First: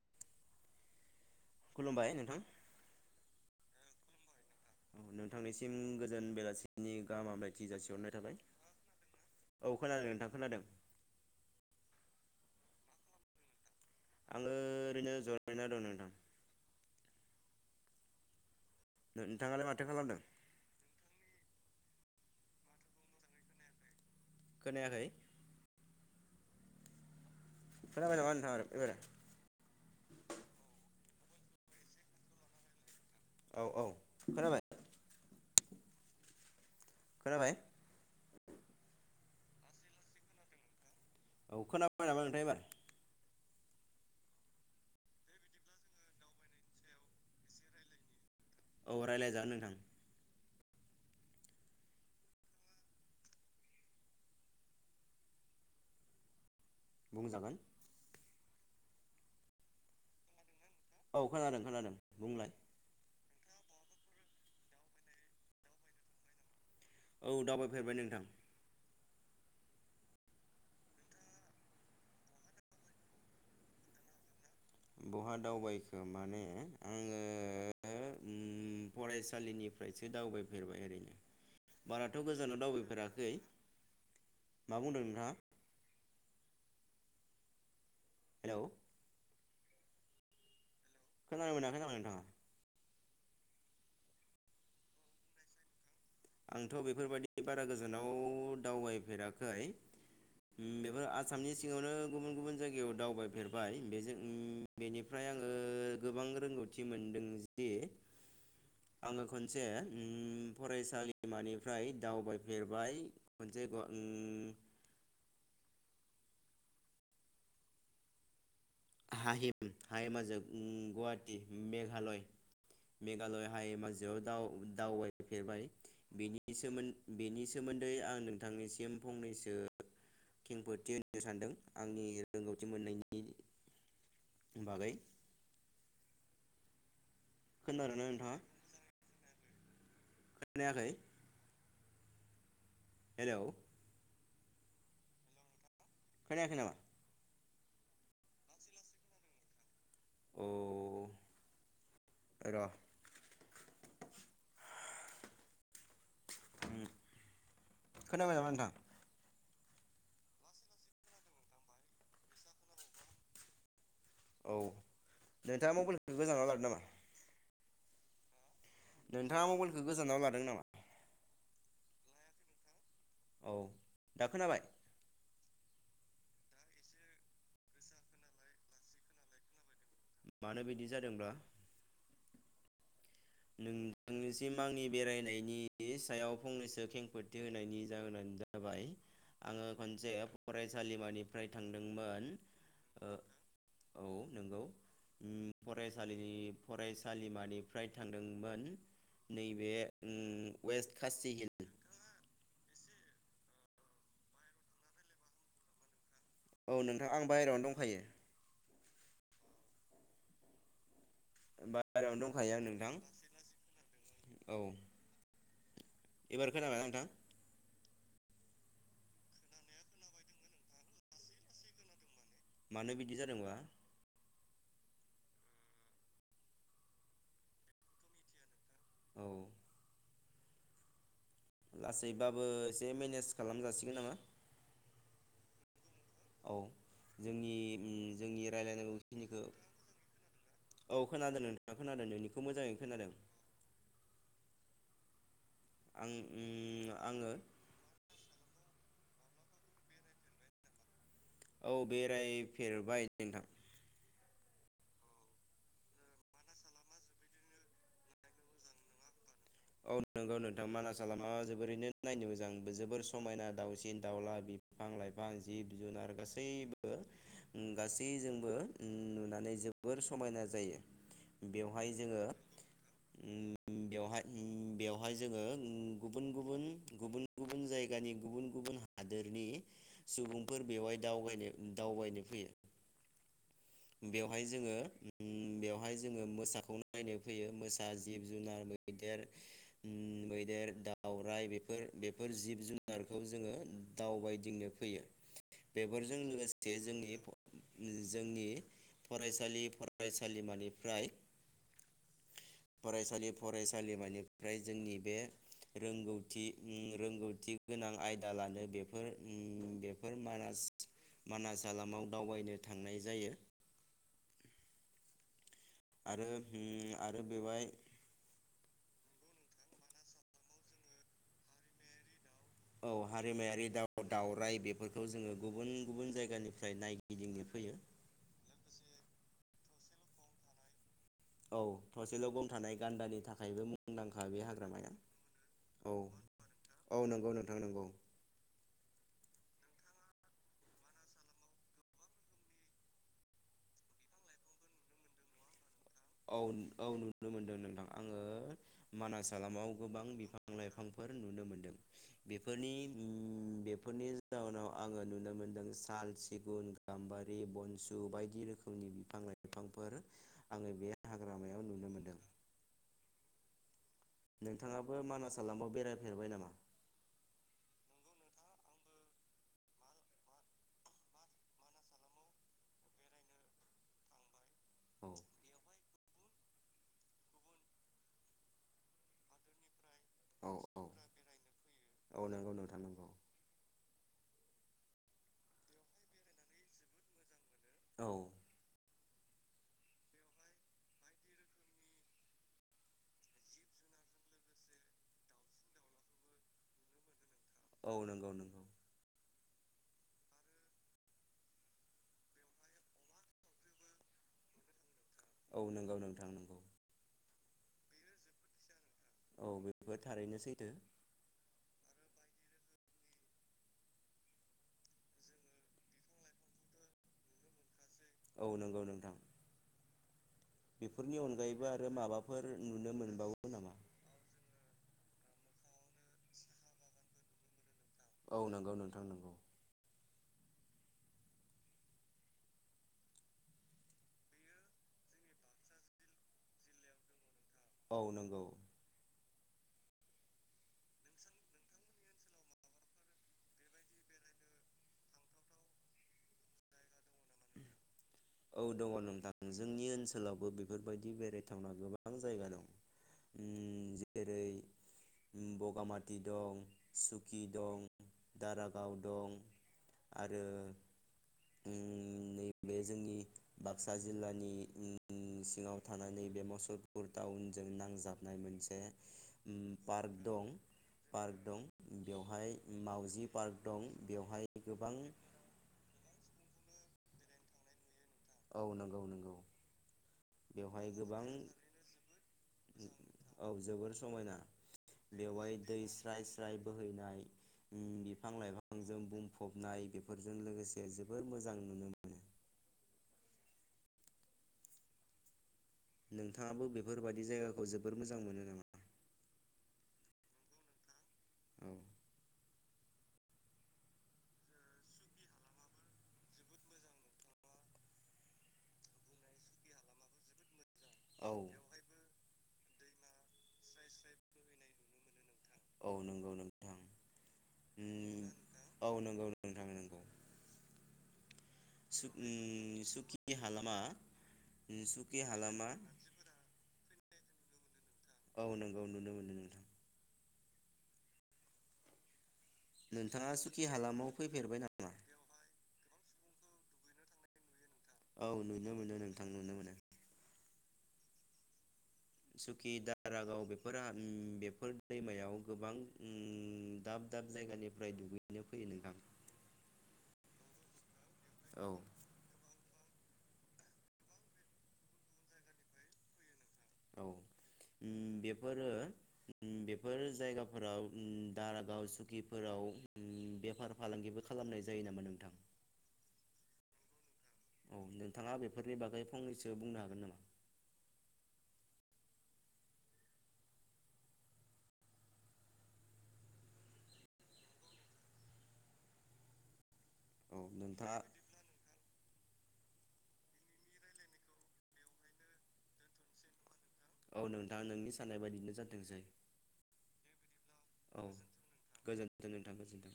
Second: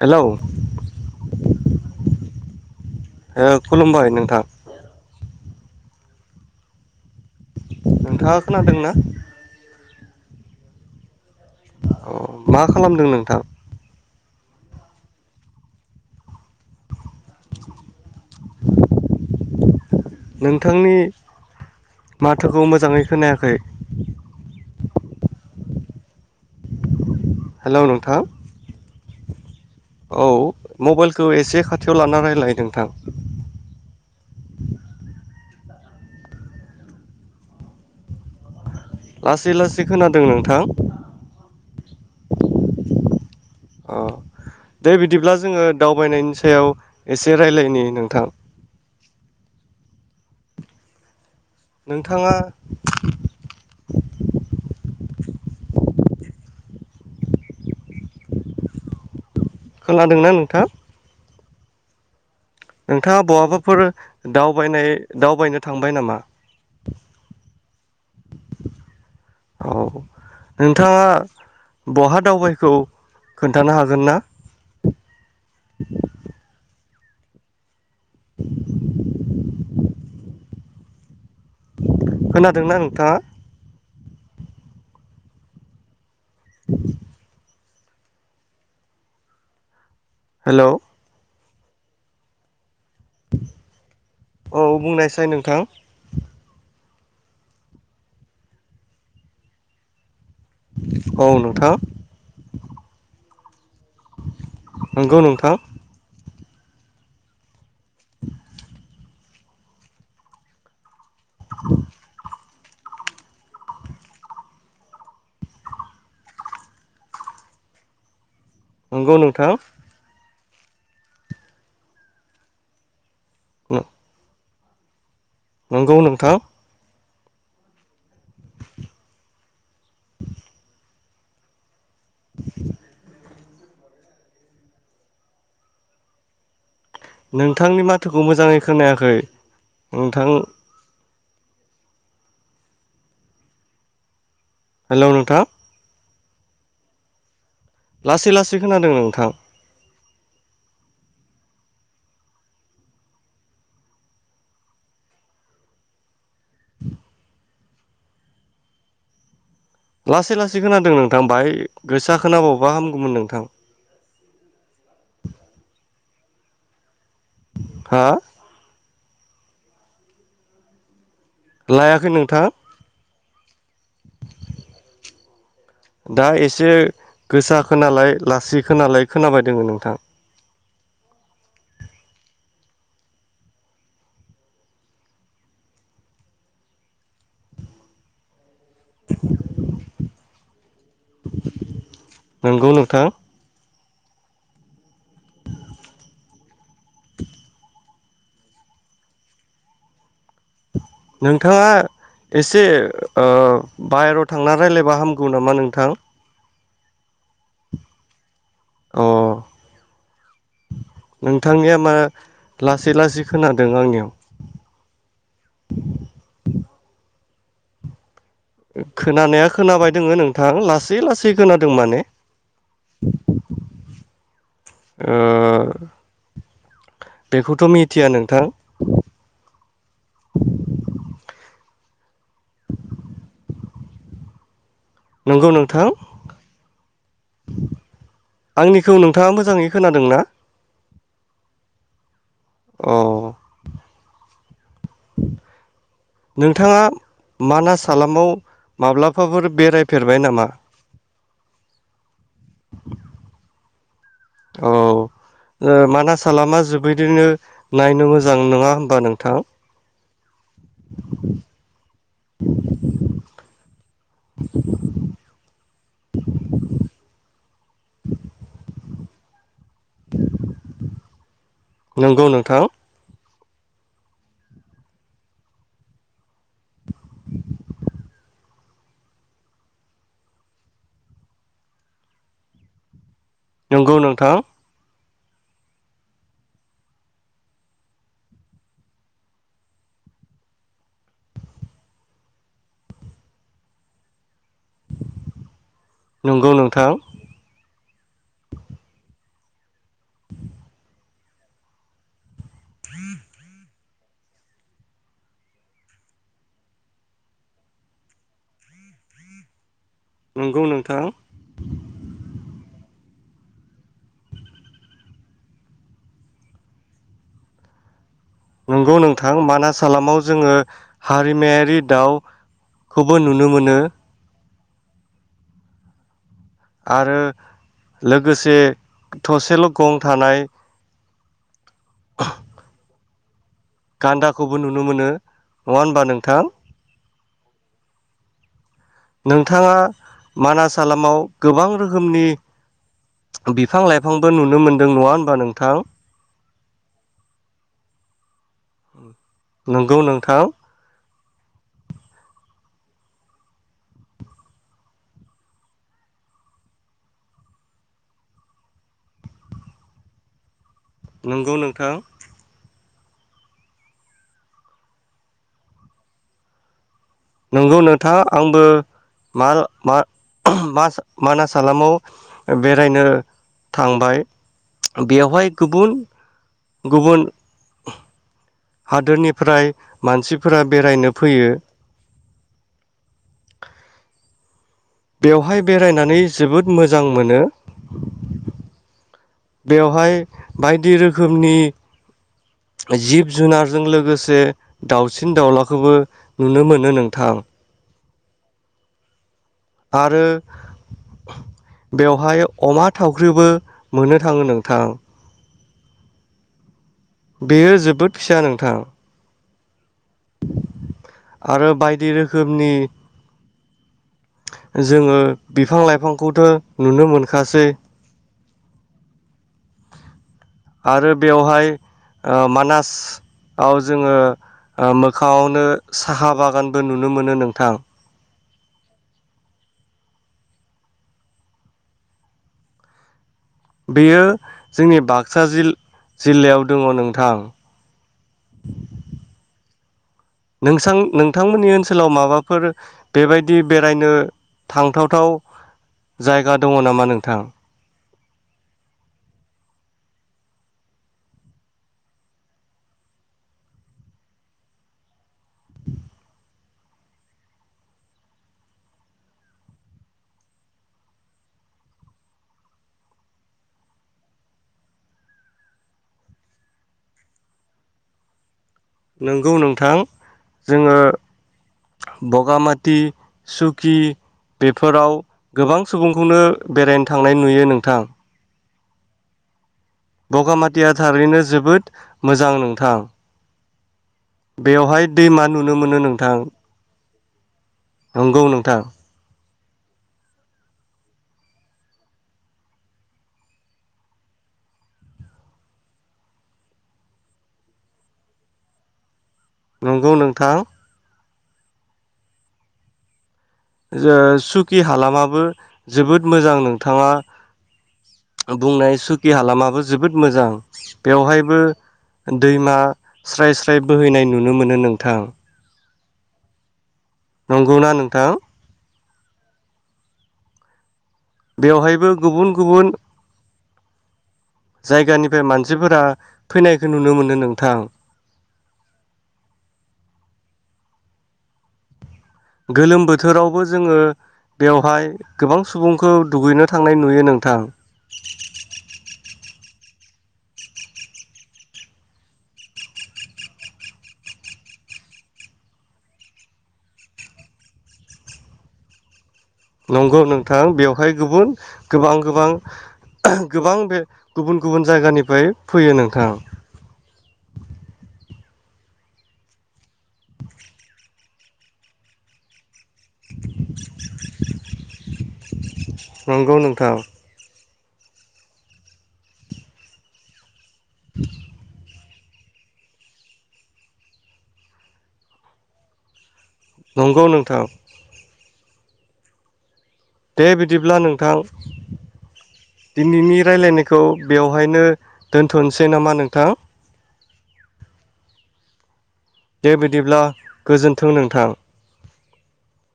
Hello. खुलुमबाय नोंथां। खुलुमबाय नोंथां। औ नोंथांनिसिम गोजान बेलासिनि गाहामलायथि जाासि हरनाय नोंथाङा थाबाय खोनादोंना औ। खोनादों नोंथां खोनादों। अ मा खालामदों नोंथां? आङो ओरैनो जरायना दं नोंथां। नोंथाङालाय माथो खालामदों? नोंथांनि माथोखौ मोजाङै खोनायाखै। खोनायाखै? खोनाबाय नामा नोंथां एबारो? औ मबाइलखौ एसे खाथियाव लानानै रायलाय नोंथां। औ औ खोनाबाय खोनाबाय? लासै लासै खोनादों नोंथां। औ खोनाबाय नामा नोंथां एबार? अ दे बिदिब्ला जोङो दावबायनायनि सायाव एसे रायलायनि नोंथां। औ रायलायजागोन नोंथां। नोंथाङा बुंजागोन। खोनादोंना नोंथां? औ खोनादों खोनादों बुंलाय। नोंथाङा बहाबाफोर दावबायनाय दावबायनो थांबाय नामा? औ दावबायफेरबाय नोंथां। औ नोंथाङा बहा दावबायखो खोन्थानो हागोन ना? बहा दावबायखो माने आङो उम फरायसालिनिफ्रायसो दावबायफेरबाय ओरैनो। बाराथ गोजानाव खोनादोंना नोंथाङा दावबायफेराखै। मा बुंदों नोंथाङा? [unintelligible] हेलौ। हेल' खोनानो मोना खोनानो नोंथाङा औ बुंनायसाय नोंथां। आंथ' बेफोरबायदि बारा गोजानाव दावबायफेराखै। बेफोर औ आसामनि नोंथां सिङावनो गुबुन गुबुन जायगायाव दावबाय बेनिफ्राय बे जोंनि नंगौ बेनिफ्राय आङो नोंथां गोबां रोंगौथि मोनदों जुदि ओखनसे फरायसालि दैमानिफ्राय दावबाय बेरबाय खनसे [unintelligible] नंगौ नोंथां हाहि हाय मा जोब गुवाहाटि मेघालय मेघालय हायो माजेयाव दाउ दावबायनो फेरबाय नंगौ नोंथां बेनि सोमोन्दै बेनि सोमोन्दै आं नोंथांनिसिम फंनैसो खेंफोरथि होनो सानदों आंनि रोंगौथि मोननायनि बागै नोंथांनि खोनादोंना माथोखौ नोंथाङा? मोजाङै खोनायाखै नोंथां खोनायाखै हेल' हेल' नोंथां खोनायाखै नामा? लासै लासै खोनादों नोंथां औ खोनबाय नाबा नोंथां? लासै लासै खोनादों नोंथां बाहाय गोसा खोनाबावबा हामगौमोन नोंथां औ नोंथाङा मबाइलखौ गोजानाव लादो नामा? हा नोंथाङा मबाइलखौ गोजानाव लादों नामा? लायाखै नोंथाङ। औ दा खोनाबाय दा एसे गोसा खोनालाय लासै खोनालाय खोनाबाय दङ नोंथां मानो बिदि जादोंबा नोंथांनिसिम आंनि बेरायनायनि सायाव फंनैसो खेंफोरथि होनायनि जाहोनानो जाबाय जाबाय आङो खनसे [unintelligible] फराय फरायसालिमानिफ्राय थांदोंमोन नंगौ नोंथां औ नंगौ फरायसालिनि फरायसालिमानिफ्राय थांदोंमोन नैबे उम वेस्ट खासि हिल नोंथाङा एसे ओ बाहेरायाव थांना रायज्लायबा हामगौ नामा नोंथां औ नोंथां आं बाहेरायावनो दंखायो। अह [inaudible] नोंथांनिया मा बाहेरायावनो दंखायो आं लासै नोंथां लासै खोनादों आंनियाव। औ एबार खोनाबायना नोंथां खोनानाया खोनाबाय दोङो नोंथां लासै लासै खोनादों माने। मानो बिदि जादोंबा। ओ बेखौथ' मिथिया नोंथां। औ [unintelligible] लासैबाबो एसे मेनेज खालामजासिगोन नामा। नंगौ नोंथां औ जोंनि ओम जोंनि आंनिखौ नोंथाङा रायलायनांगौखिनिखौ मोजाङै खोनादोंना औ खोनादों नोंथाङा खोनादों नोंनिखौ मोजाङै अ खोनादों। आं नोंथाङा उम आङो मानास हालामाव माब्लाबा फोर बेरायफेरबाय नामा? औ बेरायफेरबाय नोंथां। औ ओ मानास हालामा जोबोरैनो नायनो मोजां नङा होमबा नोंथां? औं नोंगौ नोंथां मानास हालामा जोबोरैनो नायनो मोजां जोबोर समायना दावसिन दाउला बिफां लाइफां जिब जुनार गासैबो गासैजोंबो ओम नुनानै जों जोबोर समायना जायो बेवहाय जोङो नंगौ नोंथां ओम बेवहाय ओम बेवहाय जोङो ओम गुबुन गुबुन गुबुन गुबुन जायगानि गुबुन गुबुन हादोरनि सुबुंफोर बेवहाय दावबायनो दावबायनो फैयो। नंगौ नोंथां बेवहाय जोङो ओम ओम बेवहाय जोङो मोसाखौ नायनो फैयो मोसा जिब जुनार मैदेर ओम मैदेर दउराइ बेफोर बेफोर जिब जुनारखौ जोङो दावबायदिं नो फैयो। बेफोरजों नंगौ लोगोसे नोंथां जोंनि जोंनि फरायसालि फराय सालिमानिफ्राय फरायसालि फरायसालिमानिफ्राय जोंनि बे रोंगौथि ओम रोंगौथि गोनां आयदा लानो बेफोर ओम बे फोर नंगौ मानास नोंथां मानास हालामाव दावबायनो थांनाय जायो। आरो ओम आरो बेवहाय नंगौ नोंथां मानास हालामाव जोङो हारिमायारि दाउ औ खौबो नुनो हारिमायारि मोनो दाउ दाउराय बे फोरखौ जोङो गुबुन गुबुन जायगानि आरो लोगोसे थसेल' गं थानाय औ थसेल' गं थानाय गान्दानि थाखायबो मुंदांखा बे गान्दाखौबो नुनो हाग्रामाया मोनो नङा औ होनबा नोंथां? औ नोंगौ नोंथां नोंगौ नोंथाङा मानास हालामाव गोबां रोखोमनि बिफां लाइफांबो नुनो मोनदों नङा होनबा नोंथां? औ औ नुनो मोनदों नोंथां आङो मानास हालामाव नंगौ गोबां बिफां नोंथां लाइफांफोर नुनो मोनदों बे फोरनि उम बेफोरनि जाउनाव आङो नुनो मोनदों साल सिगुन गाम्बारि बनसु बायदि रोखोमनि बिफां लाइफांफोर आङो बे नोंगौ हाग्रामायाव नुनो नोंथां मोनदों नोंथाङाबो मानास हालामाव बेरायफेरबाय नामा? नोंगौ नोंथां आंबो माल-मा-मास-मानास हालामाव बेरायनो थांबाय औ बेवहाय गुबुन गुबुन हादोरनिफ्राय औ मानसिफोरा औ बेरायनो फैयो। औ नंगौ नोंथां नंगौ बेवहाय बेरायनानै जोबोद मोजां मोनो औ बेवहाय बायदि रोखोमनि जिब जुनारजों लोगोसे दाउसिन दाउलाखौबो नुनो मोनो नोंथां। औ नोंगौ नोंगौ आरो बेवहाय अमा थावख्रिबो मोननो थाङो नोंथां। औ नोंगौ नोंथां नोंगौ बेयो जोबोद फिसा नोंथां औ बे आरो बायदि रोखोमनि जोङो बिफां लाइफांखौथ' नुनो मोनखासै। औ नोंगौ नोंथां आरो बेफोरनि अनगायैबो बेवहाय आरो ओ माबाफोर मानास नुनो मोनबावो नामा? आव जोङो ओ मोख खांआवनो साहा बागानबो नुनो मोनो नोंथां। औ नोंगौ नोंथां नोंगौ। बेयो जोंनि बाक्सा जिल-जिल्लायाव दङ नोंथां। औ नोंगौ। नोंसां नोंथांमोननि ओनसोलाव माबाफोर बेबायदि बेरायनो थांथावथाव जायगा दङ नामा नोंथां? औ दङ नोंथां जोंनि ओनसोलावबो बेफोरबायदि बेरायथावना गोबां जायगा दं उम जेरै उम बगामाथि दं सुकि दं दारागाव दं आरो उम नैबे जोंनि बाक्सा जिल्लानि उम सिङाव थानानै बे मसलपुर टाउनजों नांजाबनाय मोनसे नोंगौ उम नोंथां पार्क दं जोङो पार्क दं बेवहाय बगामाथि मावजि पार्क दं सुकि बेवहाय गोबां बेफोराव गोबां सुबुंखौनो बेरायनो थांनाय नुयो नोंथां। औ नोंगौ नोंगौ। बेवहाय बगामाथिया गोबां थारैनो जोबोद मोजां नोंथां औ जोबोर समायना बेवहाय दैमा बेवहाय नुनो दै मोनो स्राय नोंथां स्राय बोहैनाय उम बिफां नंगौ नोंथां लाइफांजों बुंफ फबनाय बेफोरजों लोगोसे जोबोर मोजां नुनो मोनो नोंथाङाबो बेफोरबायदि जायगाखौ जोबोर मोजां मोनो नामा नंगौ नोंथां औ जो सुकि हालामाबो जोबोद मोजां नोंथाङा बुंनाय सुकि हालामाबो जोबोद मोजां बेवहायबो अम दैमा स्राय स्राय बोहैनाय नुनो मोनो नोंथां। औ नंगौ नोंथां। नंगौना नोंथां? गावनो थांनांगौ। बेवहायबो गुबुन गुबुन। खालामा। जायगानिफ्राय मानसिफोरा फैनायखौ नुनो मोनो नों नोंथां। औ नंगौ नुनो मोनो नोंथां। गोलोम नोंथाङा बोथोरावबो सुकि जोङो हालामाव फैफेरबाय नामा? बेवहाय गोबां सुबुंखौ दुगैनो थांनाय नुयो नोंथां। औ नुनो मोनो नोंथां नुनो मोनो। सुकि दारागाव बेफोर बेफोर दैमायाव गोबां ओं दाब दाब जायगानिफ्राय दुगैनो फैयो नोंथां। नंगौ नोंथां बेयाव बेवहाय गुबुन औ गोबां गोबां। गोबां बे गुबुन गुबुन जायगानिफ्राय फैयो नोंथां। औ ओम बेफोरो ओम बेफोरो जायगाफोराव ओम दारागाव सुकिफोराव ओम बेफार फालांगिबो खालामनाय जायो नामा नोंथां? थाउ। औ नोंथाङा बेफोरनि बागै फंनैसो बुंनो हागोन नामा? [inaudible] नंगौ नोंथां। औ दे बिदिब्ला नोंथाङा नोंथां। दिनैनि रायलायनायखौ बेवहायनो दोनथ'नोसै नामा नोंथां औ नोंथाङा नोंनि साननाय बायदिनो जाथोंसै। दे बिदिब्ला। गोजोन्थों नोंथां। गोजोनथों गोजोनथों।